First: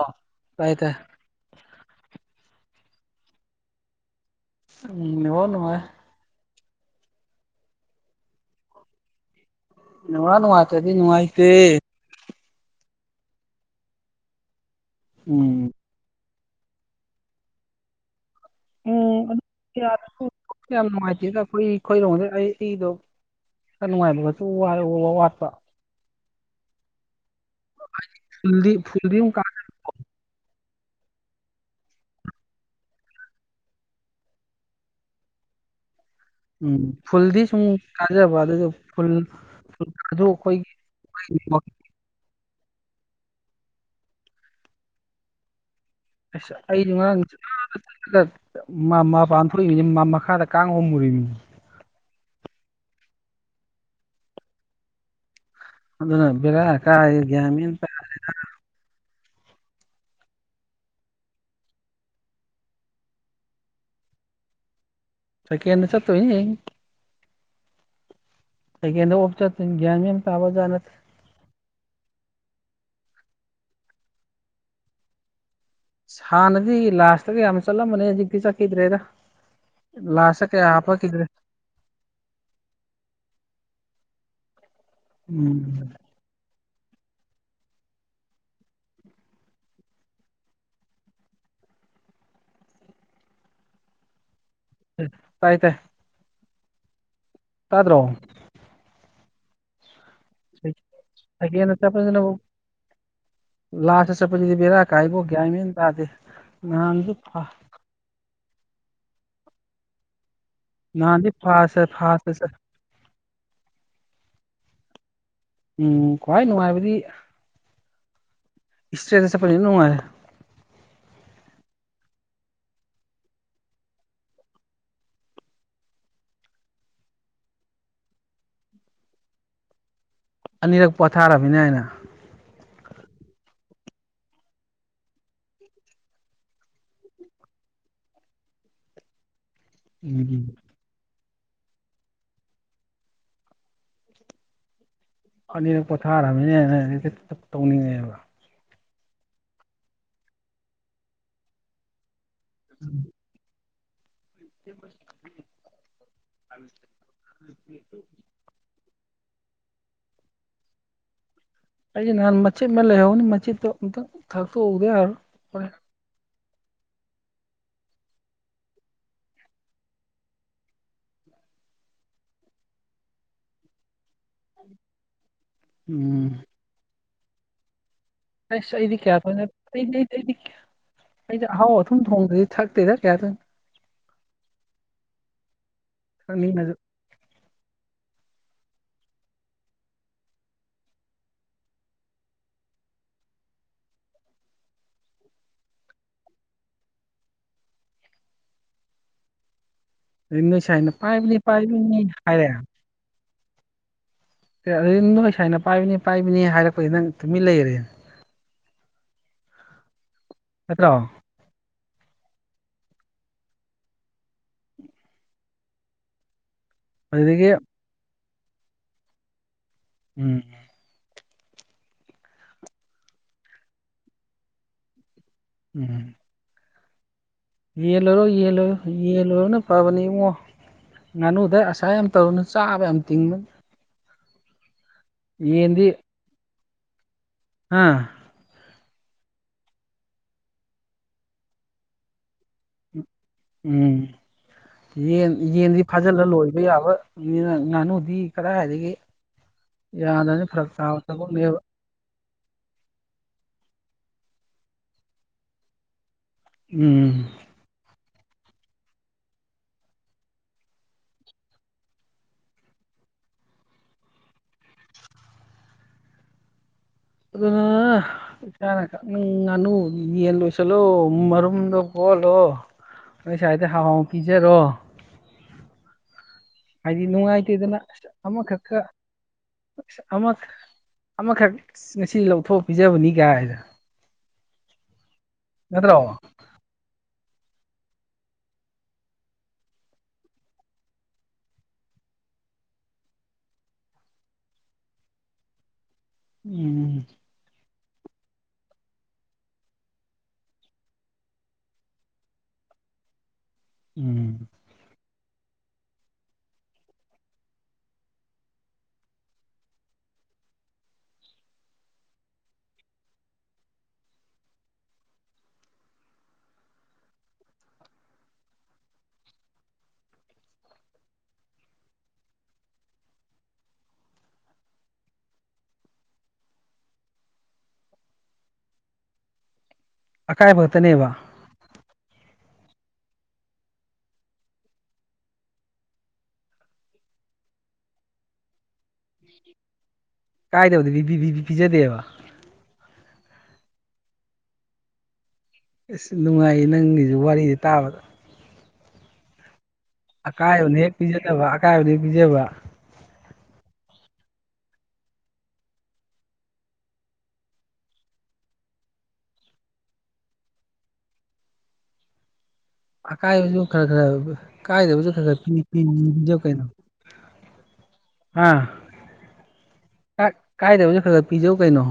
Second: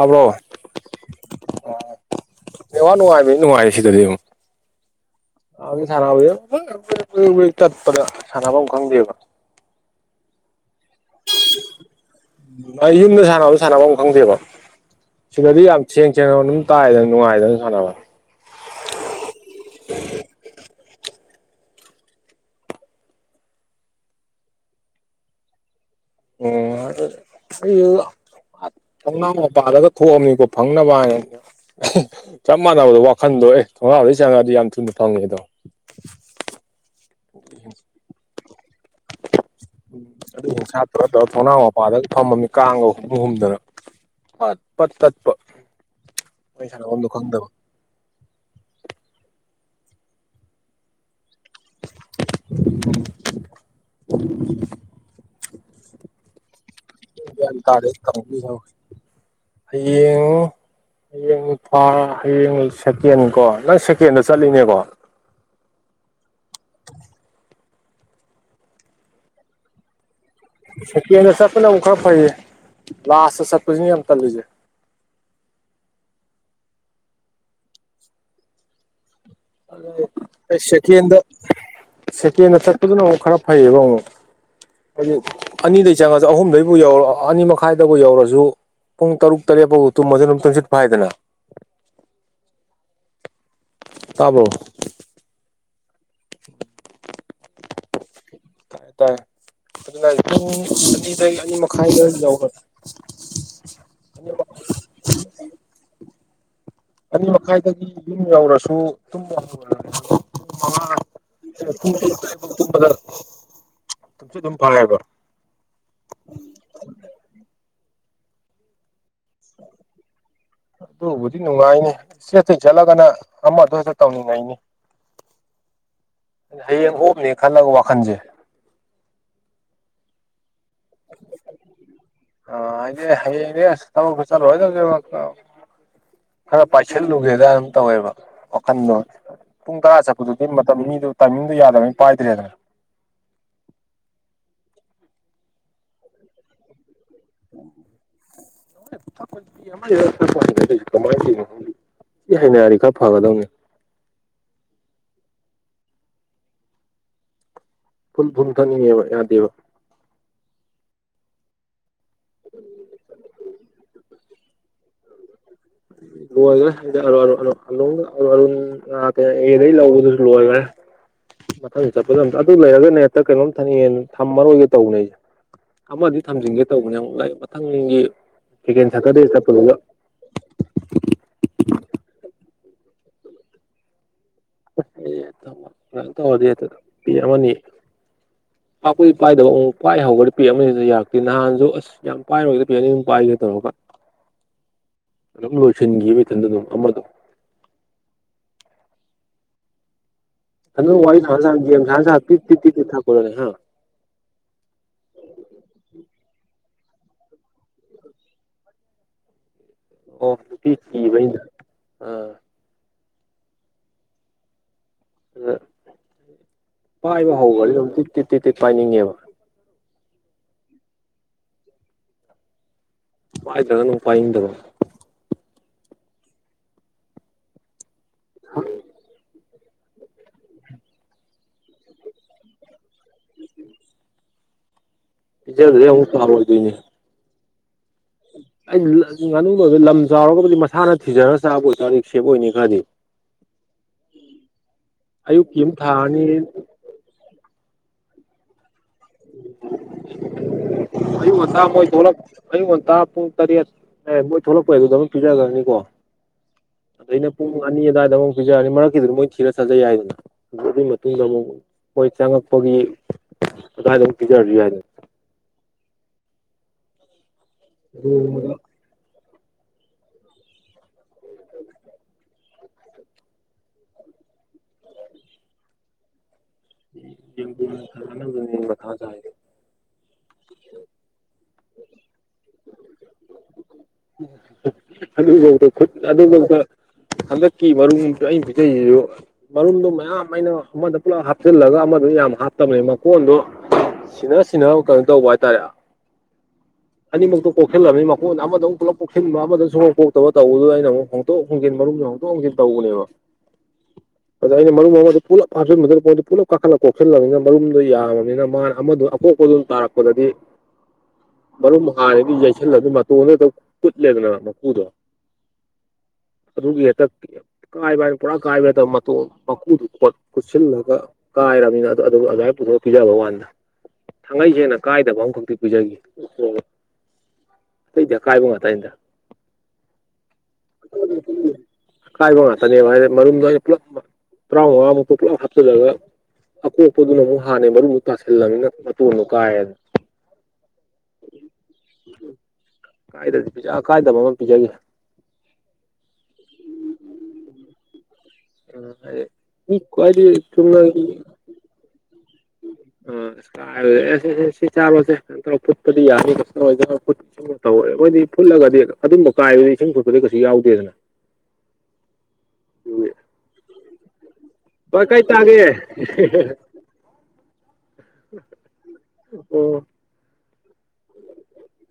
ꯑ ꯀꯥꯏ ꯇꯦ ꯑꯦ ꯋꯥ ꯅꯨꯡꯉꯥꯏ ꯃꯤꯅꯤ ꯅꯨꯡꯉꯥꯏꯌꯦ ꯁꯤꯗꯗꯤ ꯑꯃꯨꯛ ꯎꯝ ꯏꯉꯣ ꯅꯨꯅꯨꯡꯃꯥꯏ ꯆꯠꯄꯗ ꯁꯥꯟꯅꯐꯝ ꯈꯪꯗꯦꯕ ꯅꯨꯡꯉꯅꯅꯨꯡꯉꯇꯗꯤ ꯅꯨꯡꯉꯥꯏꯇꯦ ꯎ ꯑꯩ ꯌꯨꯝꯗ ꯁꯥꯟꯅꯕ ꯁꯥꯟꯅꯕ ꯑꯃ ꯈꯪꯗꯦꯕ ꯁꯤꯗꯗꯤ ꯎꯝ ꯌꯥꯝ ꯊꯦꯡ ꯆꯦꯡꯡꯂꯣ ꯑꯗꯨꯝ ꯇꯥꯏꯗꯅ ꯅꯨꯡꯉꯥꯏꯗꯅꯝ ꯁꯥꯟꯅꯕ ꯎꯝ ꯌꯥꯝ ꯅꯨꯡꯉꯥꯏꯇꯦꯗ ꯑꯩꯈꯣꯏ ꯑꯩꯈꯣꯏꯔꯣꯝꯗ ꯑꯩ ꯑꯩꯗꯣ ꯈꯔ ꯅꯨꯡꯉꯥꯏꯕꯒꯁꯨ ꯋꯥꯔꯦ ꯎꯕ ꯋꯥꯠꯄ ꯐꯨꯜꯗꯤ ꯐꯨꯜꯗꯤ ꯑꯃꯨꯛ ꯀꯥ ꯎꯄꯔꯗ ꯊꯣꯛꯅꯤ ꯐꯪꯅꯅꯕ ꯆꯞ ꯃꯥꯟꯅꯕꯗꯣ ꯋꯥꯈꯟꯗꯣ ꯑꯦ ꯊꯣꯡꯉꯩ ꯆꯪꯉꯛꯑꯗꯤ ꯌꯥꯝ ꯊꯨꯅ ꯐꯪꯉꯦ ꯑꯗꯣ ꯎꯝ ꯐ ꯎꯝ ꯑꯗꯨ ꯁꯥꯇ꯭ꯔꯗ ꯊꯣꯡꯅꯥꯎ ꯃꯄꯥꯗꯒ ꯊꯝꯃꯝꯃꯤ ꯀꯥꯡꯒ ꯍꯨꯝꯐ ꯍꯨꯝꯗꯅ ꯐꯠ ꯄꯠ ꯇꯠꯄ ꯑ ꯃꯣꯏ ꯑꯩꯁꯨ ꯁꯥꯟꯅꯐꯝꯗꯣ ꯈꯪꯗꯕ ꯉꯉꯥꯡꯃꯄ ꯊꯣꯛꯏꯅꯤ ꯃꯈꯥꯗ ꯀꯥꯡ ꯍꯣꯝꯃꯨꯔꯤꯕꯅꯤ ꯎ ꯑꯗꯨꯅꯕꯕꯤꯂ ꯀꯥꯏ ꯒ꯭ꯌꯥꯟ ꯃꯦꯟ ꯇꯥ ꯇꯥꯔꯦ ꯀꯍ ꯍꯌꯦꯡ ꯍꯌꯦꯡ ꯊꯥ ꯍꯌꯦꯡ ꯁꯦꯀꯦꯟ ꯀꯣ ꯅꯪ ꯁꯦꯀꯦꯟꯗ ꯆꯠꯂꯤꯅꯦꯀꯣ ꯇ ꯀꯅ ꯆꯊ ꯑꯩ ꯍ ꯁ ꯀꯅ ꯆꯄꯅ ꯑꯃꯛ ꯈꯔ ꯐꯩꯌꯦ ꯂꯥꯁꯇꯦ ꯁꯠꯀꯁꯨꯅꯤ ꯌꯥꯝꯝꯇꯜ ꯂꯤꯨꯖꯦ ꯍꯥꯟꯅꯗꯤ ꯂꯥꯁꯇꯒ ꯌꯥꯝ ꯆꯠꯂꯝꯕꯅꯦ ꯍꯧꯖꯤꯛꯇꯤ ꯆꯠꯈꯤꯗ꯭ꯔꯦꯗ ꯂꯥꯁꯇ ꯑꯩ ꯀꯌꯥ ꯁꯦꯀꯦꯟꯗ ꯍꯥꯞꯄꯛꯈꯤꯗ꯭ꯔꯦ ꯁꯦꯀꯦꯟꯗ ꯆꯠꯄꯗꯨꯅ ꯑꯃꯨꯛ ꯈꯔ ꯐꯩꯌꯦꯕꯣ ꯍꯥꯏꯗꯤ ꯎꯝ ꯑꯅꯤꯗꯩ ꯆꯪꯉꯁꯨ ꯑꯍꯨꯝꯗꯩ ꯕꯨ ꯌꯧꯔ ꯑꯅꯤ ꯃꯈꯥꯏꯗꯕꯨ ꯌꯧꯔꯁꯨ ꯄꯨꯡ ꯇꯔꯨꯛ ꯇꯔꯦꯠ ꯐꯥꯎꯕ ꯇꯨꯝ ꯃꯊꯟ ꯊ ꯁꯤꯠ ꯐꯥꯏꯗꯅ ꯇꯥꯕꯣ ꯀꯥꯗ꯭ꯔꯣ ꯇꯅꯤ ꯈꯗ ꯌꯥꯎꯒ ꯂꯥꯁ ꯆꯄꯗꯤ ꯕꯔꯥ ꯀꯥꯏꯕꯣꯛꯒꯦꯃꯤꯦꯟ ꯇꯗꯤ ꯑꯅꯤ ꯃꯈꯥꯏꯗꯒꯤ ꯌꯨꯝ ꯌꯧꯔꯁꯨ ꯇꯨꯝ ꯖꯔ ꯅꯍꯥꯟꯗꯤ ꯐꯥꯁ ꯐꯥꯁꯇ ꯆꯠ ꯇꯁꯨ ꯑꯗꯨꯝ ꯐꯂ ꯍꯥꯏꯕ ꯎꯝ ꯈ꯭ꯋꯥꯏ ꯅꯨꯡꯉꯥꯏꯕꯗꯤ ꯏꯁꯇꯦꯗ ꯆꯄꯅꯨꯡꯉꯥꯏꯔꯦ ꯅꯨꯡꯉꯥꯏꯅꯦ ꯏꯆꯦ ꯑꯆ ꯆꯠꯂꯒꯅ ꯑꯃ ꯑꯗꯨ ꯍꯗ ꯇꯧꯅꯤꯡꯉꯥꯏꯅꯤ ꯍꯌꯦꯡ ꯑꯣꯞꯅꯦ ꯈꯜꯂꯒ ꯋꯥꯈꯟꯁꯦ ꯑꯅꯤꯔꯛ ꯄꯣꯊꯥꯔꯕꯅꯤꯅ ꯑꯩꯅ ꯑ ꯑꯅꯦ ꯍꯌꯦꯅꯦ ꯐ ꯆꯔ ꯑꯣꯏꯗꯒꯦ ꯈꯔ ꯄꯥꯏꯁꯤꯜꯂꯨꯒꯦꯗꯅ ꯇꯧꯋꯦꯕ ꯋꯥꯈꯜꯗꯣ ꯄꯨꯡ ꯇꯔꯥ ꯆꯠꯄꯗꯨꯗꯤ ꯎꯝ ꯃꯇꯝ ꯃꯤꯗꯨ ꯇꯥꯏꯃꯤꯡꯗꯨꯣ ꯌꯥꯗꯕꯅꯤ ꯄꯥꯏꯗ꯭ꯔꯦꯗꯅ ꯑꯅꯤꯔ ꯄꯣꯊꯥꯔꯃꯤꯅꯦ ꯇꯧꯅꯤꯡꯉꯦꯕ ꯀꯥꯏ ꯑꯦ ꯍꯥꯏꯩꯅꯔꯤ ꯈꯔ ꯐꯒꯗꯧꯅꯤ [unintelligible] ꯐꯨꯜ ꯐꯨꯟꯊꯅꯤꯕ ꯌꯥꯗꯕ ꯑꯩꯁꯦ ꯅꯍꯥꯟ ꯃꯆꯦꯠ ꯑꯃ ꯂꯩꯍꯧꯅꯤ ꯃꯆꯦꯠꯇꯣ ꯑꯃꯨꯛꯇꯪ ꯊꯥꯛꯇꯣꯛꯎꯗ ꯌꯥꯔꯣ ꯍꯣꯔꯦ ꯎꯝ ꯂꯣꯏꯈ꯭ꯔꯦ ꯑꯔ ꯑꯦꯗꯩ ꯂꯧꯕꯗꯨꯁꯨ ꯂꯣꯏꯈ꯭ꯔꯦ ꯃꯊꯪ ꯆꯠꯄꯗ ꯑ ꯑꯗꯨ ꯂꯩꯔꯒꯅ ꯍꯦꯛꯇ ꯀꯩꯅꯣꯝ ꯊꯅꯤꯡꯉꯌꯦ ꯊꯝꯃꯔꯣꯏꯒꯦ ꯇꯧꯕꯅꯦ ꯑꯩꯁꯦ ꯑꯃꯗꯤ ꯎꯝ ꯊꯝꯖꯤꯟꯒꯦ ꯇꯧꯕꯅꯦ ꯑꯃꯨꯛ ꯂꯥꯏꯛ ꯃꯊꯪꯒꯤ ꯑꯁ ꯁꯦꯀꯦꯟ ꯀ ꯁꯇꯔꯗꯦ ꯆꯠꯄꯗꯨꯗ ꯑꯩꯁ ꯑꯍꯥꯎ ꯑꯊꯨꯝ ꯊꯣꯡꯗ꯭ꯔꯗꯤ ꯊꯛꯇꯦꯗ ꯀꯌꯥꯗꯪ ꯊꯛꯅꯤꯡꯉꯁꯨ ꯗꯤ ꯄꯅꯤ ꯄꯥꯛꯄꯗꯤ ꯄꯥꯏꯗꯕ ꯑꯃꯛ ꯄꯥꯏꯍꯧꯒ꯭ꯔꯗꯤ ꯄꯦ ꯑꯃꯅꯤꯅꯤꯁꯨ ꯌꯥꯔꯛꯇꯦ ꯅꯍꯥꯟꯁꯨ ꯑꯁ ꯌꯥꯝ ꯄꯥꯏꯔꯣꯏꯒꯗꯤ ꯄꯦ ꯑꯅꯤ ꯑꯗꯨꯝ ꯄꯥꯏꯒ꯭ꯔꯦ ꯇꯧꯔꯒ [unintelligible] ꯑ [inaudible] ꯂꯣꯏꯁꯤꯟꯒꯤ ꯃꯊꯟꯗꯅ ꯑꯃꯗꯣ ꯑꯗꯩ ꯅꯣꯏ ꯁꯥꯏꯅ ꯑꯗꯨ ꯋꯥꯏ ꯄꯥꯏꯕꯅꯤ ꯄꯥꯏꯕꯅꯤ ꯁ ꯍꯥꯄꯤ ꯍꯥꯏꯔꯦ [inaudible] ꯊꯣꯂ꯭ꯔꯦ ꯍꯥ ꯇꯨꯃꯤ ꯂꯩꯒꯔꯦ ꯑꯣꯕ [inaudible] ꯑ ꯑꯗ ꯄꯥꯏꯕ ꯑꯗꯨꯗꯒꯤ ꯍꯧꯕꯗꯤ ꯑꯗꯨꯝ ꯇꯤ ꯇꯤꯛ ꯇꯤꯛ ꯇꯤ ꯄꯥꯏꯅꯤꯡꯉꯦꯕ ꯎꯝ ꯄꯥꯏ ꯗꯔꯒꯅ ꯄꯥꯏꯗꯕ ꯎꯝ ꯌꯦꯟ ꯂꯣꯏꯔꯣ ꯌꯦꯟ ꯂꯣꯏꯔꯣ ꯌꯦꯟ ꯂꯣꯏꯔꯣꯅ ꯄꯥꯕꯅꯦ ꯏꯉꯣ ꯉꯥꯅꯨ ꯑꯁꯥ ꯌꯥꯝ ꯇꯧꯔꯨꯅ ꯆꯥꯕ ꯌꯥꯝ ꯇꯤꯡꯕꯅꯤ ꯖꯦ ꯎꯁꯨ ꯑꯣꯏꯗꯣꯏꯅꯤ [inaudible] ꯑꯥ ꯑꯩ ꯉꯥꯅꯕ ꯂꯝ ꯆꯥꯎꯔꯒꯕꯨꯗꯤ ꯃꯁꯥꯅ ꯊꯤꯖꯔꯒ ꯆꯥꯕ ꯑꯣꯏꯇꯥꯔꯗꯤ ꯁꯦꯞ ꯑꯣꯏꯅꯤ ꯈꯔꯗꯤ ꯎꯝ ꯌꯦꯟ ꯑꯌꯨꯛꯀꯤ ꯑꯃ ꯌꯦꯟꯗꯤ ꯊꯥꯔꯅꯤ ꯐꯥꯖꯤꯜꯂ ꯂꯣꯏꯕ ꯌꯥꯕ ꯉꯥꯅꯨꯗꯤ ꯀꯗꯥꯋꯥꯏꯗꯒꯤ ꯌꯥꯗꯕꯅ ꯐꯔꯛ ꯆꯥꯕ ꯑꯌꯨꯛ ꯊꯕꯛꯅꯦꯕ ꯉꯟꯇꯥ ꯃꯣꯏ ꯊꯣꯛꯂꯛ ꯑꯌꯨꯛ ꯉꯟꯇꯥ ꯄꯨꯡ ꯇꯔꯦꯠ ꯑꯦ ꯃꯣꯏ ꯊꯣꯛꯂꯛꯄ ꯍꯥꯏꯗꯨꯗ ꯑꯗꯨꯝ ꯄꯤꯖꯈ꯭ꯔꯅꯤꯀꯣ ꯑꯗ ꯎꯝ ꯏꯅ ꯄ ꯑꯅꯤꯗꯕ ꯄꯄꯤꯖꯥꯔꯅꯤ ꯃꯔꯛꯀꯤꯗꯨ ꯃꯣꯏ ꯊꯤꯔ ꯆꯠꯖꯩ ꯌꯥꯏꯗꯅ ꯑꯗꯨ ꯑꯗꯨꯒꯤ ꯃꯇꯨꯡꯗ ꯑꯃꯨꯛ ꯃꯣꯏ ꯆꯪꯉꯛꯄꯒꯤ ꯑꯥꯏꯗꯖꯔ ꯍꯥꯏꯗ ꯑꯗꯨꯅ ꯅꯣꯡꯃꯗ ꯆꯅ ꯀ ꯎꯝ ꯉꯅꯨ ꯌꯦꯟ ꯂꯣꯏꯁꯜꯂꯣ ꯃꯔꯨꯝꯗꯣ ꯀꯣꯜꯂꯣ ꯑꯩꯁꯋꯥꯗ ꯍꯍꯥꯎ ꯄꯤꯖꯔꯣ [inaudible] ꯍꯥꯏꯗꯤ ꯌꯦꯡꯒꯣꯟ ꯅꯨꯡꯉꯥꯏꯇꯦꯗꯅ ꯁꯥꯟꯅꯅꯕꯅꯦ ꯑꯃꯈꯛꯀ ꯃꯊꯥ ꯁꯥꯏꯁꯦ ꯑꯁ ꯑꯃ ꯑꯃꯈꯛ ꯉꯁꯤ ꯂꯧꯊꯣꯛ ꯄꯤꯖꯕꯅꯤ ꯒꯥꯏꯗꯣ ꯑꯗꯨꯐꯧꯗ ꯈꯨꯠ ꯑꯗꯨꯐꯧꯗ ꯍꯟꯗꯛ ꯀꯤ ꯃꯔꯨꯝꯗꯨ ꯑꯩꯅ ꯄꯤꯖꯩꯁꯤꯁꯨ ꯃꯔꯨꯝꯗꯣ ꯃꯌꯥꯝ ꯑꯩꯅ ꯑꯃꯗ ꯄꯨꯂꯞ ꯍꯥ ꯍꯥꯞꯆꯤꯜꯂꯒ ꯑꯃꯗꯨ ꯌꯥꯝ ꯍꯥꯞꯇꯕꯅꯤ ꯃꯀꯣꯟꯗꯣ ꯁꯤꯅ ꯁꯤꯟꯅ ꯀꯩꯅꯣ ꯇꯧꯕ ꯍꯥꯏꯇꯥꯔꯦ ꯎꯝ ꯁꯤꯜꯕꯅꯤ ꯃꯈꯣꯏꯗ ꯑꯃꯧꯨ ꯄꯨꯂꯞ ꯄꯣꯛꯁꯤꯟꯕ ꯑꯃꯗꯧ ꯁꯨꯡꯎꯣꯛ ꯄꯣꯛꯇꯕ ꯇꯧꯕꯗꯨꯗ ꯑꯩꯅ ꯑꯃꯨ ꯍꯣꯡꯗꯣꯛ ꯍꯣꯡꯖꯤꯟ ꯃꯔꯨꯝꯁꯨ ꯍꯣꯡꯇꯣꯛ ꯍꯟꯖꯤꯟ ꯇꯧ ꯎꯝ [inaudible] ꯄꯨꯂꯞ ꯀꯥꯈꯠꯂꯒ ꯀꯣꯁꯤꯜꯂꯕꯅꯤꯅ ꯃꯔꯨꯝꯗꯨꯣ ꯌꯥꯝꯃꯕꯅꯤꯅ ꯃꯥꯅ ꯑꯃꯗ ꯑꯄꯣꯛꯄꯗꯨꯣ ꯇꯥꯔꯛꯄꯗꯗꯤ ꯃꯔꯨꯝ ꯍꯔꯗꯤ ꯌꯩꯁꯜꯂ ꯑꯗꯨ ꯃꯇꯣꯟꯗꯇ ꯀꯨꯠꯂꯦꯗꯅ ꯃꯀꯨꯗꯣ [inaudible] ꯑꯗꯨꯒꯤ ꯍꯦꯛꯇ ꯀꯥꯏꯕ ꯍꯥꯏꯅ ꯄꯨꯔꯥ ꯀꯥꯏꯕ ꯍꯦꯛꯇ ꯃꯇꯣ ꯃꯀꯨꯗꯨ ꯈꯨꯠꯁꯤꯜꯂꯒ ꯀꯥꯏꯅꯤꯅ ꯑꯗꯨꯥꯏ ꯄꯨꯊꯣꯛ ꯄꯤꯖꯕ ꯋꯥꯥꯟꯗ ꯊꯥꯡꯉꯩ ꯁꯦꯡꯅ ꯀꯥꯏꯗꯕ ꯑꯃꯈꯛꯇꯤ ꯄꯤꯖꯒꯦ ꯑꯩꯗꯤꯀꯥꯏꯕ ꯉ ꯇꯗ ꯑꯀꯥꯏꯕ ꯈꯛꯇꯅꯦꯕ ꯀꯥꯏ ꯉꯇꯅꯦ ꯍꯥꯏꯗꯤ ꯃꯔꯨꯝꯗ ꯄꯨꯂꯞ ꯇꯔꯥꯃꯉꯥꯃꯨꯛꯇ ꯄꯨꯂꯞ ꯍꯥꯞꯆꯂꯒ ꯑꯀꯣꯛꯄꯗꯨꯅ ꯑꯃꯨꯛ ꯍꯥꯟꯅꯦ ꯃꯔꯨ ꯇꯥꯁꯤꯜꯂꯝꯃꯤꯅ ꯀꯥꯏꯗꯕꯗꯤ ꯕꯤꯕꯤꯕꯤ ꯄꯤꯖꯗꯤꯕ ꯀꯥꯏꯗ ꯄꯤ ꯀꯥꯏꯗꯕ ꯑꯃ ꯄꯤꯖꯒꯦ ꯑꯁ ꯅꯨꯡꯉꯥꯏꯌꯦ ꯅꯪꯒꯤꯁꯨ ꯋꯥꯔꯤꯁꯦ ꯇꯥꯕꯗ ꯎ ꯍꯥꯏ ꯑꯀꯥꯏꯕꯅ ꯍꯦꯛ ꯄꯤꯖꯗꯕ ꯑꯀꯥꯏꯕꯅ ꯄꯤꯖꯕ ꯑꯦꯁ ꯁꯤ ꯆꯥꯔꯨꯔꯁꯦ ꯇꯧꯔ ꯐꯨꯠꯄꯗꯤ ꯌꯥꯅꯤꯨꯝ ꯇꯧꯔꯣꯏ ꯐꯨꯠꯂꯒꯗꯤ ꯑꯗꯨꯝꯕ ꯀꯥꯏꯕ ꯏꯁꯤꯡ ꯐꯨꯠꯄꯗꯤ ꯀꯩꯁꯨ ꯌꯥꯎꯗꯦꯗꯅ ꯑꯀꯥꯏꯕꯁꯨ ꯈꯔ ꯈꯔ ꯀꯥꯏꯗ ꯚꯥꯏ ꯀꯥꯏ ꯈꯔꯒ ꯇꯥꯒꯦ ꯄꯤꯖꯧ ꯀꯩꯅꯣ ꯍꯥꯥ ꯑꯣ ꯀ ꯀꯥꯏꯗꯕꯁꯨ ꯈꯔ ꯄꯤꯖꯧ ꯀꯩꯅꯩꯅꯣ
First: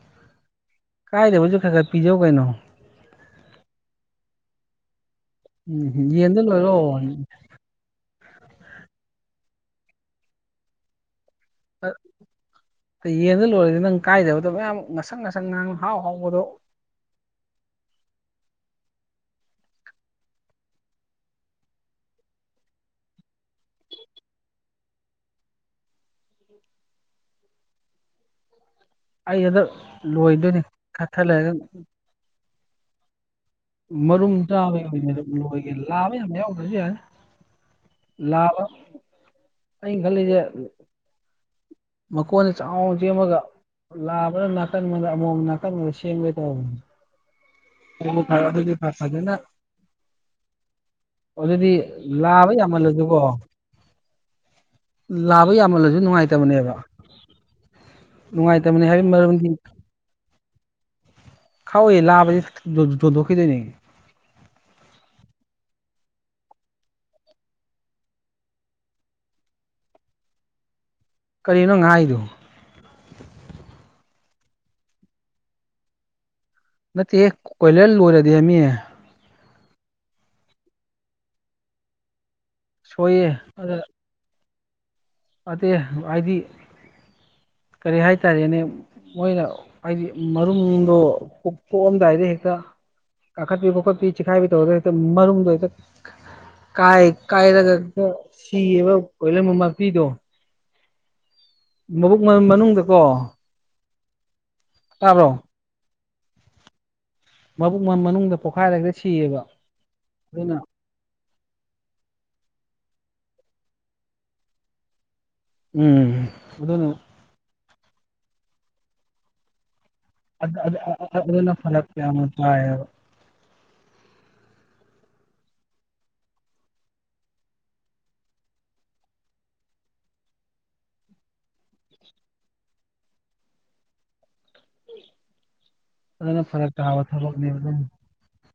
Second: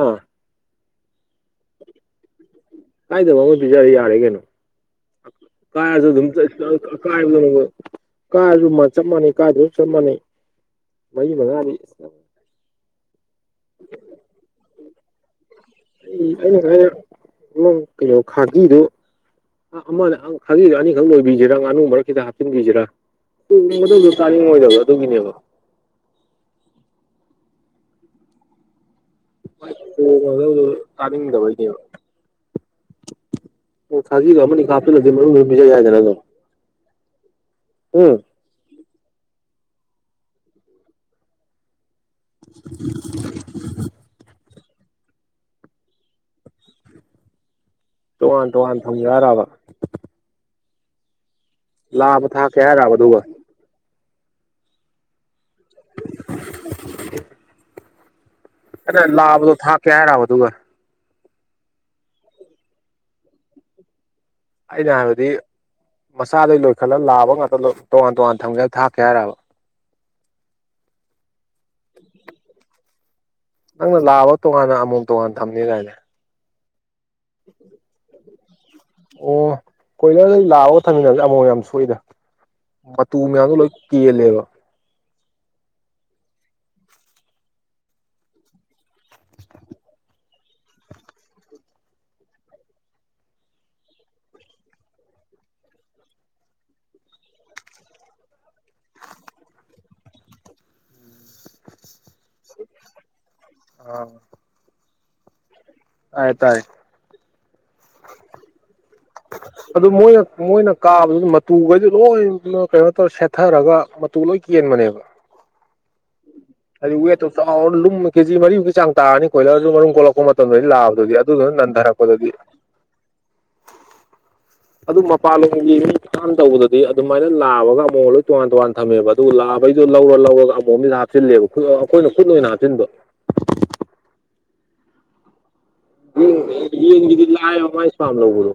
ꯑꯥ ꯀꯥꯏꯗꯦ ꯍꯧꯁꯨꯛ ꯈꯔ ꯈꯔ ꯄꯤꯖꯧ ꯀꯩꯅꯣ ꯀꯥꯏꯗꯕꯃ ꯄꯤꯖꯔ ꯌꯥꯔꯦ ꯀꯩꯅꯣ ꯀꯥꯏ ꯑꯖ ꯎꯝ ꯊ ꯌꯦꯟꯗ ꯂꯣꯏꯔꯣ ꯀꯥꯏ ꯑꯖ ꯅꯒꯣ ꯀꯥ ꯑꯗꯨ ꯆꯞ ꯃꯥꯟꯅꯩ ꯀꯥꯗꯨꯁꯨ ꯆꯞ ꯃꯥꯟꯅꯩ ꯃꯔꯤ ꯃꯉ ꯌꯦꯟꯗ ꯂꯣꯏꯔꯦꯗꯤ ꯅꯪ ꯀꯥꯏꯗꯕꯗꯣ ꯃꯌꯥꯝ ꯉꯁꯪ ꯉꯁꯪ ꯉ ꯍꯥꯎ ꯑꯩ ꯍꯥꯎꯕꯗꯣ ꯑꯩꯅ ꯍꯥꯏ ꯅꯪ ꯀꯩꯅꯣ ꯈꯥꯖꯤꯗꯨꯣ ꯑ ꯑꯃꯅꯦ ꯈꯥꯒꯤꯗ ꯑꯅꯤꯈꯛ ꯂꯣꯏꯕꯤꯁꯤꯔꯥ ꯑꯅ ꯃꯔꯛ ꯈꯤꯇ ꯍꯥꯞꯆꯤꯟꯕꯤꯁꯤꯔꯥ ꯃꯇꯝꯗꯨ ꯀꯥꯅꯤꯡꯉꯣꯏꯗꯕ ꯑꯗꯨꯒꯤꯅꯦꯕ ꯑꯩ ꯑꯗꯣ ꯂꯣꯏꯗꯣꯏꯅꯤ ꯀꯣꯡꯒꯗꯧꯗꯣ ꯈꯠꯊꯠ ꯂꯩꯒ ꯆꯥꯅꯤꯡꯗꯕꯩꯅꯦꯕ ꯃꯔꯨꯝ ꯈꯥꯒꯤꯗꯣ ꯑꯃꯅꯤ ꯇꯥꯕꯒꯤ ꯍꯥꯞꯆꯤꯜꯂꯗꯤ ꯑꯣꯏꯒꯦꯔ ꯃꯅꯨꯡꯗ ꯄꯤꯖ ꯑꯣꯏꯒꯦꯔꯥ ꯌꯥꯏꯗꯅ ꯂꯥꯕ ꯑꯗꯨꯝ ꯌꯥꯝ ꯌꯥꯎꯗ꯭ꯔꯁꯨ ꯌꯥꯔꯦ ꯎꯝ ꯂꯥ ꯑ ꯈꯂꯤꯦ ꯃꯀꯣꯟꯗ ꯆꯥꯎ ꯆꯃꯒ ꯂꯥꯕꯅ ꯃ ꯃ ꯅꯀꯥꯟ ꯃ ꯁꯦꯡ ꯇꯣꯉꯥꯟ ꯇꯣꯉꯥꯟ ꯊꯝꯖꯔꯕ ꯑꯗꯨꯗꯤ ꯂꯥꯕ ꯊꯥꯛꯀꯦ ꯍꯥꯏꯔꯕ ꯌꯥꯝꯃꯜꯂꯁꯨ ꯀꯣ ꯑꯗꯨꯒ ꯂꯥꯕ ꯌꯥꯝꯃꯜꯂꯁꯨ ꯅꯨꯡꯉꯥꯏꯇꯕꯅꯦꯕ ꯅꯨꯡꯉꯥꯏꯇꯕꯅꯤ ꯑꯩꯅ ꯍꯥꯏꯕꯒꯤ ꯃꯔꯝꯗꯤ ꯂꯥꯕꯗꯣ ꯊꯥꯛꯀꯦ ꯍꯥꯏꯔꯕ ꯑꯗꯨꯒ ꯈꯥꯎ ꯂꯕꯗ ꯀꯗꯅꯤ ꯑꯗ ꯌꯥꯗꯤ ꯃꯁꯥꯗꯩ ꯂꯣꯏꯈꯠꯂꯒ ꯂꯥꯕ ꯉꯥꯛꯇ ꯇꯣꯉꯥꯟ ꯇꯣꯉꯥꯟ ꯊꯝꯒꯦ ꯍꯥꯏ ꯊꯥꯛꯀꯦ ꯍꯥꯏꯔꯕ ꯀꯔꯤꯅꯣ ꯉꯥꯏꯗꯨ ꯅꯪꯅ ꯂꯥꯛꯑꯕ ꯇꯣꯉꯥꯟꯅ ꯑꯃꯣꯝ ꯇꯣꯉꯥꯟ ꯊꯝꯅꯤ ꯀꯥꯏꯅꯦ ꯅꯠꯇꯦ ꯀꯣꯏꯂꯔ ꯂꯣꯏꯔꯗꯤ ꯃꯤꯌꯦ ꯑꯣ ꯀꯣꯏꯂꯔꯗ ꯂꯥꯛꯑꯒ ꯊꯝꯃꯤꯟꯅꯁꯦ ꯑꯃꯨꯛ ꯌꯥꯝ ꯁꯣꯛꯏꯗ ꯃꯇꯨ ꯁꯣꯏꯌꯦ ꯃꯌꯥꯝꯗ ꯂꯣꯏ ꯀꯦꯜꯂꯦꯕ ꯑ ꯑꯩꯗꯤ [unintelligible] ꯀꯔꯤ ꯍꯥꯏꯇꯥꯔꯦꯅꯦ ꯃꯣꯏꯅ ꯍꯥꯏꯗꯤ ꯃꯔꯨꯝꯗꯣ ꯀꯣꯛꯊꯣꯛꯑꯝꯗꯥꯏꯗ ꯍꯦꯛꯇ ꯀꯥꯈꯠꯕꯤ ꯈꯠ ꯆꯤꯈꯥꯏꯕꯤ ꯇꯧ ꯃꯔꯗ ꯀꯥꯏ ꯀꯥꯏꯔꯒ ꯁꯤꯌꯦꯕ ꯀꯣꯏꯂꯔ ꯃꯃꯄꯤꯤꯗꯣ ꯃꯕꯨꯛ ꯃꯅꯨꯡꯗꯀꯣ ꯑꯥ ꯁꯥꯕ꯭ꯔꯣ ꯑꯥꯏ ꯇꯥꯏ ꯃ ꯃꯅꯨꯡꯗ ꯄꯣꯈꯥꯏꯔꯒꯦ ꯑꯗꯨ ꯃꯣꯏꯅ ꯃꯣꯏꯅ ꯀꯥꯕꯗꯨ ꯃꯇ ꯇꯨꯈꯩꯗꯨ ꯂꯣꯏ ꯀꯩꯅꯣ ꯇꯧꯔ ꯁꯦꯠꯊꯔꯒ ꯃꯇꯨ ꯂꯣꯏ ꯀꯦꯟꯕꯅꯦꯕ ꯎꯝ ꯑꯗꯨꯅ ꯍꯥꯏꯗꯤ ꯋꯦꯠꯇꯣ ꯆꯥꯎꯔ ꯂꯨꯝ ꯀꯦꯖꯤ ꯃꯔꯤꯃꯨꯛꯀꯤ ꯆꯥꯡ ꯇꯥꯔꯅꯤ ꯈꯣꯏꯂꯔ ꯑꯗꯨ ꯀꯣꯜꯂꯛꯄ ꯃꯇꯝꯗ ꯂꯥꯛꯑꯕꯗꯒꯤ ꯑꯗꯨꯗꯨꯅ ꯑꯗꯨꯅ ꯐꯔꯛ ꯌꯥꯝꯅ ꯅꯟꯊꯔꯛꯄꯗꯒꯤ ꯇꯥꯏꯌꯦꯕ ꯑꯗꯨ ꯃꯄꯥꯟꯂꯣꯝꯒꯤ ꯃꯤ ꯊꯥꯟꯅ ꯇꯧꯕꯗꯗꯤ ꯑꯗꯨꯃꯥꯏꯅ ꯂꯥꯛꯕꯒ ꯑꯃꯨꯛ ꯂꯣꯏ ꯇꯣꯉꯥꯟ ꯇꯣꯉꯥꯟ ꯊꯝꯃꯦꯕ ꯑꯗꯨꯒꯑ ꯑꯩꯩꯗꯣ ꯂꯧꯔ ꯂꯧꯔꯒ ꯑꯃꯨꯣꯝꯁꯤꯗ ꯍꯥꯞꯆꯤꯂꯦꯕ ꯑꯩꯈꯣꯏꯅ ꯈꯨꯠ ꯑꯣꯏꯅ ꯍꯥꯞꯆꯤꯟꯕ ꯑꯗꯨꯅ ꯐꯔꯛ ꯇꯥꯕ ꯌꯦ ꯂꯑ ꯊꯕꯛꯅꯦꯕ ꯑꯗꯨꯝ ꯃꯥꯁꯨ ꯐꯝ ꯂꯧꯣ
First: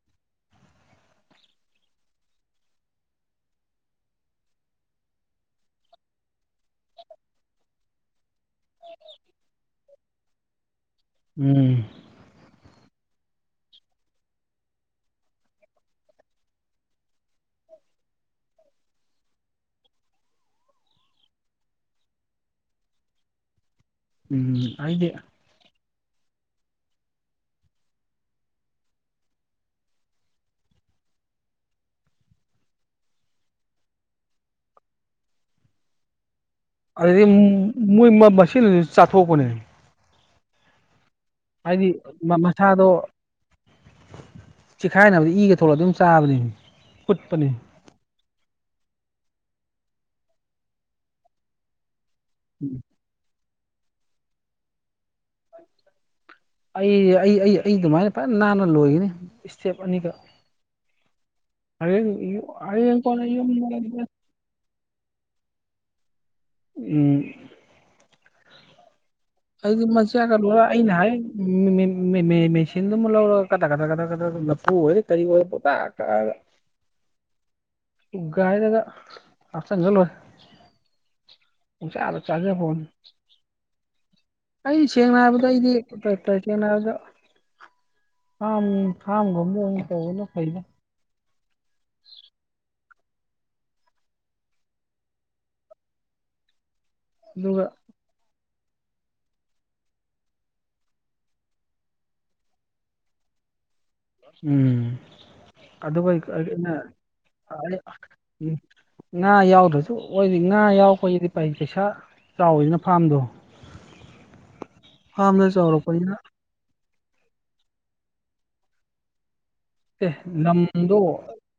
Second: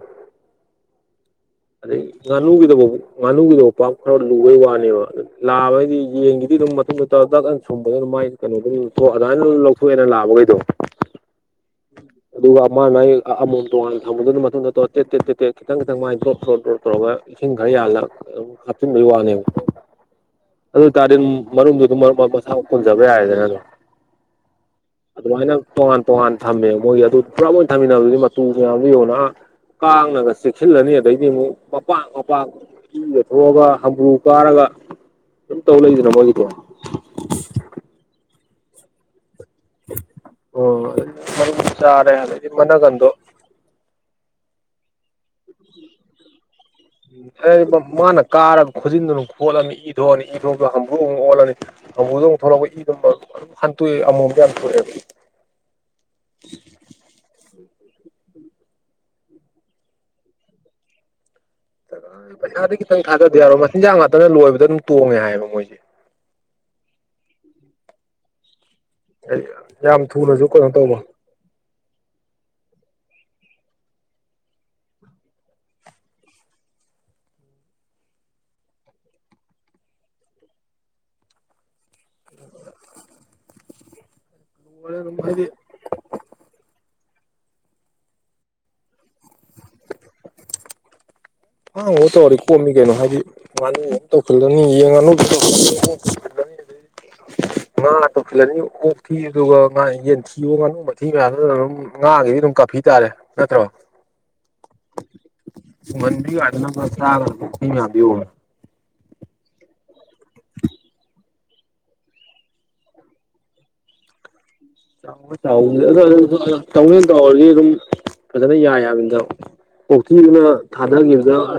ꯑꯗꯩ ꯉꯥꯅꯨꯒꯤꯗꯐ ꯉꯥꯅꯨꯒꯤꯗꯕꯨ ꯄ ꯈꯔ ꯂꯨꯕꯩ ꯋꯥꯅꯦꯕ ꯂꯥꯕꯩꯗꯤ ꯌꯦꯡꯒꯤ ꯑꯗꯨꯝ ꯃꯇꯨꯡ ꯗ ꯁꯨꯝꯕꯗ ꯑꯗꯨ ꯃꯒꯤ ꯀꯩꯅꯣꯗ ꯑꯗꯨꯗꯥꯃꯥꯏ ꯂꯧꯊꯣꯛꯑꯦꯅ ꯂꯥꯛꯕꯈꯩꯗꯣ ꯎꯝ ꯃꯥ ꯃꯥꯒꯤ ꯑꯃꯣꯝ ꯇꯣꯉꯥꯟꯅ ꯊꯝꯝꯕꯗꯨꯅ ꯃꯇꯨꯡꯗ ꯇꯣ ꯇꯦ ꯇꯦꯠ ꯇꯦ ꯇꯦꯠ ꯈꯤꯇ ꯇꯪ ꯃꯥꯏꯣ ꯇ ꯏꯁꯤꯡ ꯈ ꯌꯥꯜꯂꯒ ꯍꯥꯞꯆꯤꯟ ꯋꯥꯅꯦ ꯑꯗꯨ ꯇꯥꯔꯗꯤ ꯃꯔꯨꯝꯗꯨ ꯑꯗꯨꯝ ꯃꯁꯥꯨ ꯄꯨꯟꯖꯕ ꯌꯥꯏꯗꯅ ꯑꯗꯣ ꯎꯝ ꯍꯥꯏꯗꯦ ꯇꯣꯉꯥꯟ ꯊꯝꯃꯦ ꯃꯣꯏꯒꯤ ꯑꯗꯨ ꯄꯨꯔꯂꯞ ꯃ ꯑꯣꯏꯅ ꯊꯝꯃꯤꯟꯅꯕꯗꯨꯗꯤ ꯃꯇꯨ ꯃꯌꯥꯝꯗꯨ ꯌꯣꯟꯅ ꯀꯥꯡꯉꯒ ꯆꯦꯛꯁꯤꯜꯂꯅꯤ ꯑꯗꯩꯗꯤ ꯑꯃꯨꯛ ꯃꯄꯥꯛ ꯃꯄꯥꯛ ꯏꯤꯗ ꯊꯣꯛꯑꯒ ꯍꯝꯄ꯭ꯔꯨ ꯀꯥꯔꯒ ꯁꯇ ꯍꯂꯒꯗꯦꯅꯃ ꯑꯃꯒꯤꯗꯤ ꯁꯤꯅꯁꯨ ꯆꯥꯊꯣꯛꯄꯅꯦ ꯑꯣ ꯍꯥꯏꯗꯤ ꯆꯔꯦꯔꯦ ꯃꯅꯦꯒ ꯑꯗꯨ ꯆꯤꯈꯥꯏꯅꯕꯗꯤ ꯏꯒ ꯊꯣꯂꯒ ꯑꯗꯨꯝ ꯆꯥꯕꯅꯤ ꯀꯨꯠꯄꯅꯤ ꯃꯥꯅ ꯀꯥꯔꯒ ꯈꯨꯖꯤꯟꯗꯨꯅ ꯈꯣꯠꯂꯅꯤ ꯏ ꯊꯣꯛꯑꯅꯤ ꯏ ꯊꯣꯛꯗꯣ ꯍꯝꯝꯕ꯭ꯔꯨ ꯑꯃꯨꯛ ꯑꯣꯜꯂꯅꯤ ꯍꯝꯝꯕ꯭ꯔꯗꯨ ꯑꯃꯨꯛ ꯊꯣꯛꯂꯛꯄ ꯏꯗꯨ ꯍꯥꯟ ꯇꯨ ꯑꯃꯨ ꯌꯥꯝꯔꯦ ꯑꯩ ꯑꯩ ꯑꯩ ꯑꯩ ꯑꯗꯨꯃꯥꯏꯅ ꯐꯖ ꯅꯥꯟꯅ ꯂꯣꯏꯒꯅꯤ ꯏꯁꯇꯦꯞ ꯑꯅꯤꯒ ꯆ ꯍꯌꯦꯡ ꯄꯩꯁꯥꯗ ꯍꯌꯦꯡ ꯈꯤꯇꯪ ꯀꯣꯟꯅ ꯊꯥꯗꯗ ꯌꯥꯔꯣ ꯃꯆꯤꯟꯖꯥꯛ ꯌꯨꯝꯗ ꯉꯥꯛꯇꯅ ꯂꯣꯏꯕꯗ ꯑꯗꯨꯝ ꯇꯣꯡꯉꯦ ꯍꯥꯏꯌꯦꯕ ꯃꯣꯏꯁꯦ ꯎꯝ ꯍꯥꯏꯗꯤ ꯑꯩꯗꯤ ꯃꯥ ꯌꯥꯝ ꯀꯔ ꯊꯨꯅꯁꯨ ꯀꯩꯅꯣ ꯑꯩꯩꯅ ꯇꯧꯕ ꯍꯥꯏ ꯃꯦꯆꯤꯟꯗꯨ ꯑꯃꯨꯛ ꯂꯧꯔꯒ ꯀꯊꯛ ꯀꯊ ꯀꯊꯛ ꯀꯊ ꯂꯐꯨ ꯑꯣꯏꯔꯦ ꯀꯔꯤ ꯑꯣꯏꯔ ꯄꯣ [inaudible] ꯎꯒꯥꯏꯗꯗ ꯑꯞ ꯆꯪꯒ ꯂꯦ ꯍꯧꯁ ꯑꯂꯣ ꯆꯒꯦ ꯐꯣꯟ ꯑꯩꯗꯤ ꯑꯗꯨꯝ ꯁꯦꯡꯅ ꯍꯥꯏꯗꯤ ꯍꯥꯏꯔꯕꯗꯣ ꯑꯩꯗꯤ ꯇ ꯁꯦꯡꯅ ꯍꯥꯏꯕꯗꯣ ꯑꯝ ꯀꯝꯒꯝꯕꯅ ꯐꯩꯂ ꯑꯪꯉ ꯇꯧꯔꯤ ꯀꯣꯝꯃꯤ ꯀꯩꯅꯣ ꯍꯥꯏꯗꯤ ꯃꯥꯅꯤ ꯇꯧꯁꯤꯜꯂꯅꯤ ꯌꯦꯡꯉꯅꯨ ꯑꯗꯨꯒ ꯉꯥ ꯍꯥꯠꯇꯣ ꯐꯤꯂꯅꯤ ꯑꯣꯛ ꯊꯤ ꯑꯗꯨꯒ ꯉꯥ ꯌꯦꯟꯊꯤꯌꯣ ꯉꯥꯅꯨ ꯃꯊꯤ ꯃꯌꯥꯝꯗꯨꯗ ꯑꯗꯨꯝ ꯉꯥꯒꯤꯗꯤ ꯑꯗꯨꯝ ꯀꯥꯞꯄꯤ ꯇꯥꯔꯦ ꯅꯠꯇ꯭ꯔꯣ ꯎꯝ ꯑꯗꯨꯕꯨ ꯅ ꯊ꯭ꯔꯗꯣ ꯉꯥ ꯌꯥꯎꯗ꯭ꯔꯁꯨ ꯑꯣꯏꯗꯤ ꯉꯥ ꯌꯥꯎꯈꯣꯏꯗꯤ ꯄꯩ ꯄꯩꯁꯥ ꯆꯥꯎꯋꯤꯁꯤꯅ ꯐꯥꯔꯝꯗꯣ ꯆꯥꯎ ꯆꯗꯦꯟ ꯇꯥꯎꯔꯗꯤ ꯑꯗꯨꯝ ꯐꯖꯅ ꯌꯥ ꯌꯥꯕꯅꯤꯠꯇ ꯑꯦ ꯄꯣꯛꯊꯤꯗꯨꯅ ꯂꯝꯗꯣ ꯊꯥꯗꯈꯤꯕꯗ ꯑ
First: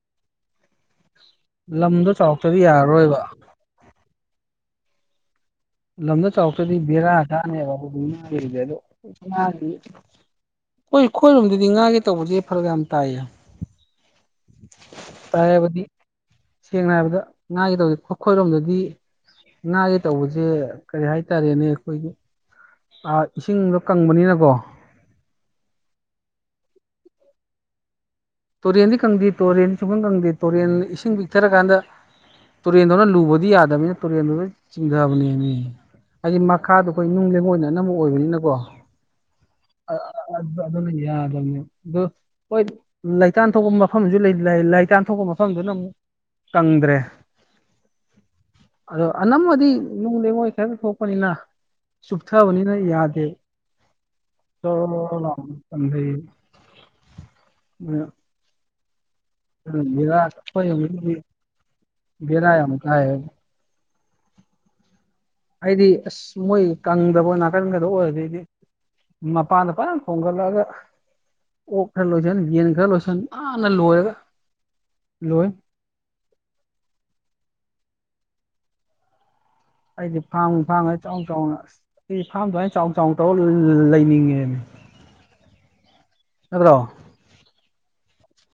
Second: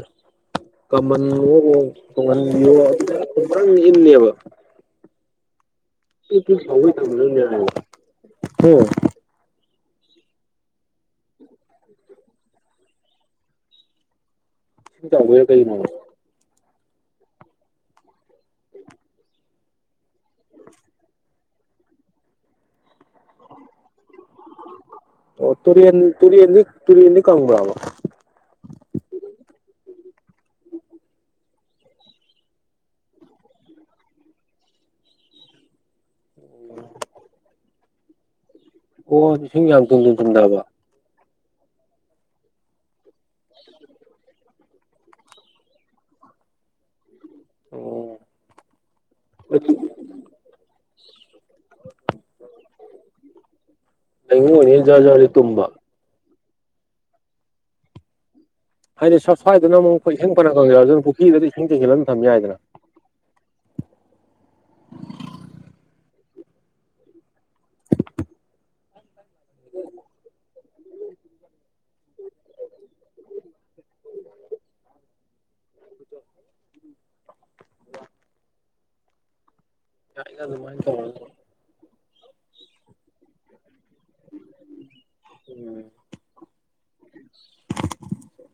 ꯀꯍꯟꯣ ꯂꯝꯗꯣ ꯆꯥꯎꯔꯛꯇ꯭ꯔꯗꯤ ꯌꯥꯔꯔꯣꯏꯕ ꯇꯣꯡꯍꯟꯕꯤꯌꯣꯇꯪ ꯏꯟꯅꯦꯕ ꯂꯝꯗ ꯄꯤꯠ ꯄꯤꯠ ꯆꯥꯎꯔꯛꯇ꯭ꯔꯗꯤ ꯁꯧꯒꯩ ꯕꯦꯔꯥ ꯊꯝꯕꯗꯨꯅꯅꯦ ꯈꯅꯦꯕ ꯑꯗꯨ ꯍꯨꯝ ꯑꯗꯣꯁꯤ ꯍꯣꯏ ꯑꯩꯈꯣꯏꯔꯣꯝꯗꯗꯤ ꯉꯥꯒꯤꯦ ꯇꯧꯕꯁꯦ ꯐꯔꯒ ꯌꯥꯝ ꯇꯥꯏꯌꯦ ꯁꯤ ꯇꯥꯎ ꯇꯥꯏ ꯀꯩ ꯍꯥꯏꯕꯗꯤ ꯃꯥꯉ ꯁꯦꯡꯅ ꯍꯥꯏꯔꯕꯗ ꯉꯥꯒꯗꯧꯗꯤꯦ ꯈꯨꯈꯣꯏꯔꯣꯝꯗꯗꯤ ꯉꯥꯒꯤ ꯇꯧꯕꯁꯦ ꯀꯔꯤ ꯍꯥꯏꯇꯥꯔꯦꯅꯦ ꯑꯩꯈꯣꯏꯒꯤ ꯏꯁꯤꯡꯗꯣ ꯀꯪꯕꯅꯤꯅꯀꯣ ꯇꯨꯔꯤꯟ ꯇꯨꯔꯤꯌꯦꯟ ꯀꯪꯔꯣ ꯇꯨꯔꯦꯟꯗꯤ ꯀꯪꯗꯦ ꯍꯥꯏ ꯀꯥꯟꯗ ꯇꯨꯔꯦꯟꯗꯧꯅ ꯂꯨꯕꯗꯤ ꯌꯥꯗꯕꯅꯤꯅ ꯇꯨꯔꯦꯟꯗꯨꯅ ꯆꯤꯡꯊꯕꯅꯦꯅꯦ ꯍꯥꯏꯗꯤ ꯃꯈꯥꯗꯣ ꯑꯩꯈꯣꯏ ꯅꯨꯡ ꯂꯩꯦꯡꯉꯣꯏꯅꯅꯕ ꯑꯃꯛ ꯑꯣꯏꯕꯅꯤꯅꯀꯣ ꯑꯣ ꯂꯤꯁꯤꯡ ꯌꯥꯝ ꯇꯨꯝ ꯇ ꯇꯨꯝꯗꯕ ꯑꯗꯨ ꯍꯣꯏ ꯂꯩꯇꯥꯟ ꯊꯣꯛꯄ ꯃꯐꯝꯁꯨ ꯂꯩ ꯏꯆꯥꯟ ꯊꯣꯛꯄ ꯃꯐꯝꯗꯨꯅ ꯑꯃꯨꯛ ꯀꯪꯗ꯭ꯔꯦ ꯑꯣꯝ ꯑꯗꯣ ꯑꯅꯝꯕꯗꯤ ꯅꯨꯡꯗ ꯃꯣꯏ ꯈꯦꯛꯇ ꯊꯣꯛꯄꯅꯤꯅ ꯆꯨꯞꯊꯕꯅꯤꯅ ꯌꯥꯗꯦ ꯂꯩꯉꯣꯏ ꯑꯣꯏꯅ ꯖꯔ ꯖꯔꯗꯤ ꯂꯥꯎ ꯇꯨꯝꯕ ꯇꯝꯊꯩ ꯎ ꯍꯥꯏꯗꯤ ꯁꯞ ꯁ꯭ꯋꯥꯏꯗꯨꯅ ꯑꯃꯨꯛ ꯑꯩꯈ ꯏꯦꯡ ꯐꯅ ꯐꯪꯖ꯭ꯔ ꯑꯗꯨꯅ ꯌꯨꯝꯒꯤꯗꯤ ꯄꯨꯈ꯭ꯔꯤꯗꯨꯗꯤ ꯏꯁꯤꯡ ꯆꯦꯛꯁꯤꯜꯂ ꯊꯝ ꯕꯦꯔꯥ ꯌꯥꯏꯗꯅ [inaudible] ꯌꯥꯝ ꯀꯥꯏꯌꯦ ꯍꯥꯏꯗꯤ ꯑꯁ ꯃꯣꯏ ꯀꯪꯗꯕ ꯅꯥꯀꯟꯒꯗ ꯑꯣꯏꯔꯗꯗꯤ ꯃꯄꯥꯟꯝꯗꯄꯥꯔ ꯀꯣꯒꯜꯂꯑꯒ ꯑꯣꯛ ꯈꯔ ꯂꯣꯏꯁꯤꯟ ꯌꯦꯟ ꯈꯔ ꯂꯣꯏꯁꯟ ꯅꯥꯟꯅ ꯂꯣꯏꯔꯒ ꯂꯣꯏ ꯎꯝ ꯑꯩꯗꯤ ꯌꯥꯏꯗ ꯐꯥꯝ ꯑꯗꯨꯃꯥꯏꯅ ꯐꯥꯝꯉ ꯆꯥꯎ ꯇꯧꯔꯒ ꯆꯥꯎꯅ ꯑꯁ ꯑꯩꯗꯤ ꯐꯥꯔꯝꯗꯃꯥꯏꯅ ꯆꯥꯎ ꯆꯥꯎ ꯇꯧꯔ ꯂꯩꯅꯤꯡꯉꯦꯅꯦ ꯎ ꯅꯠꯇ꯭ꯔꯣ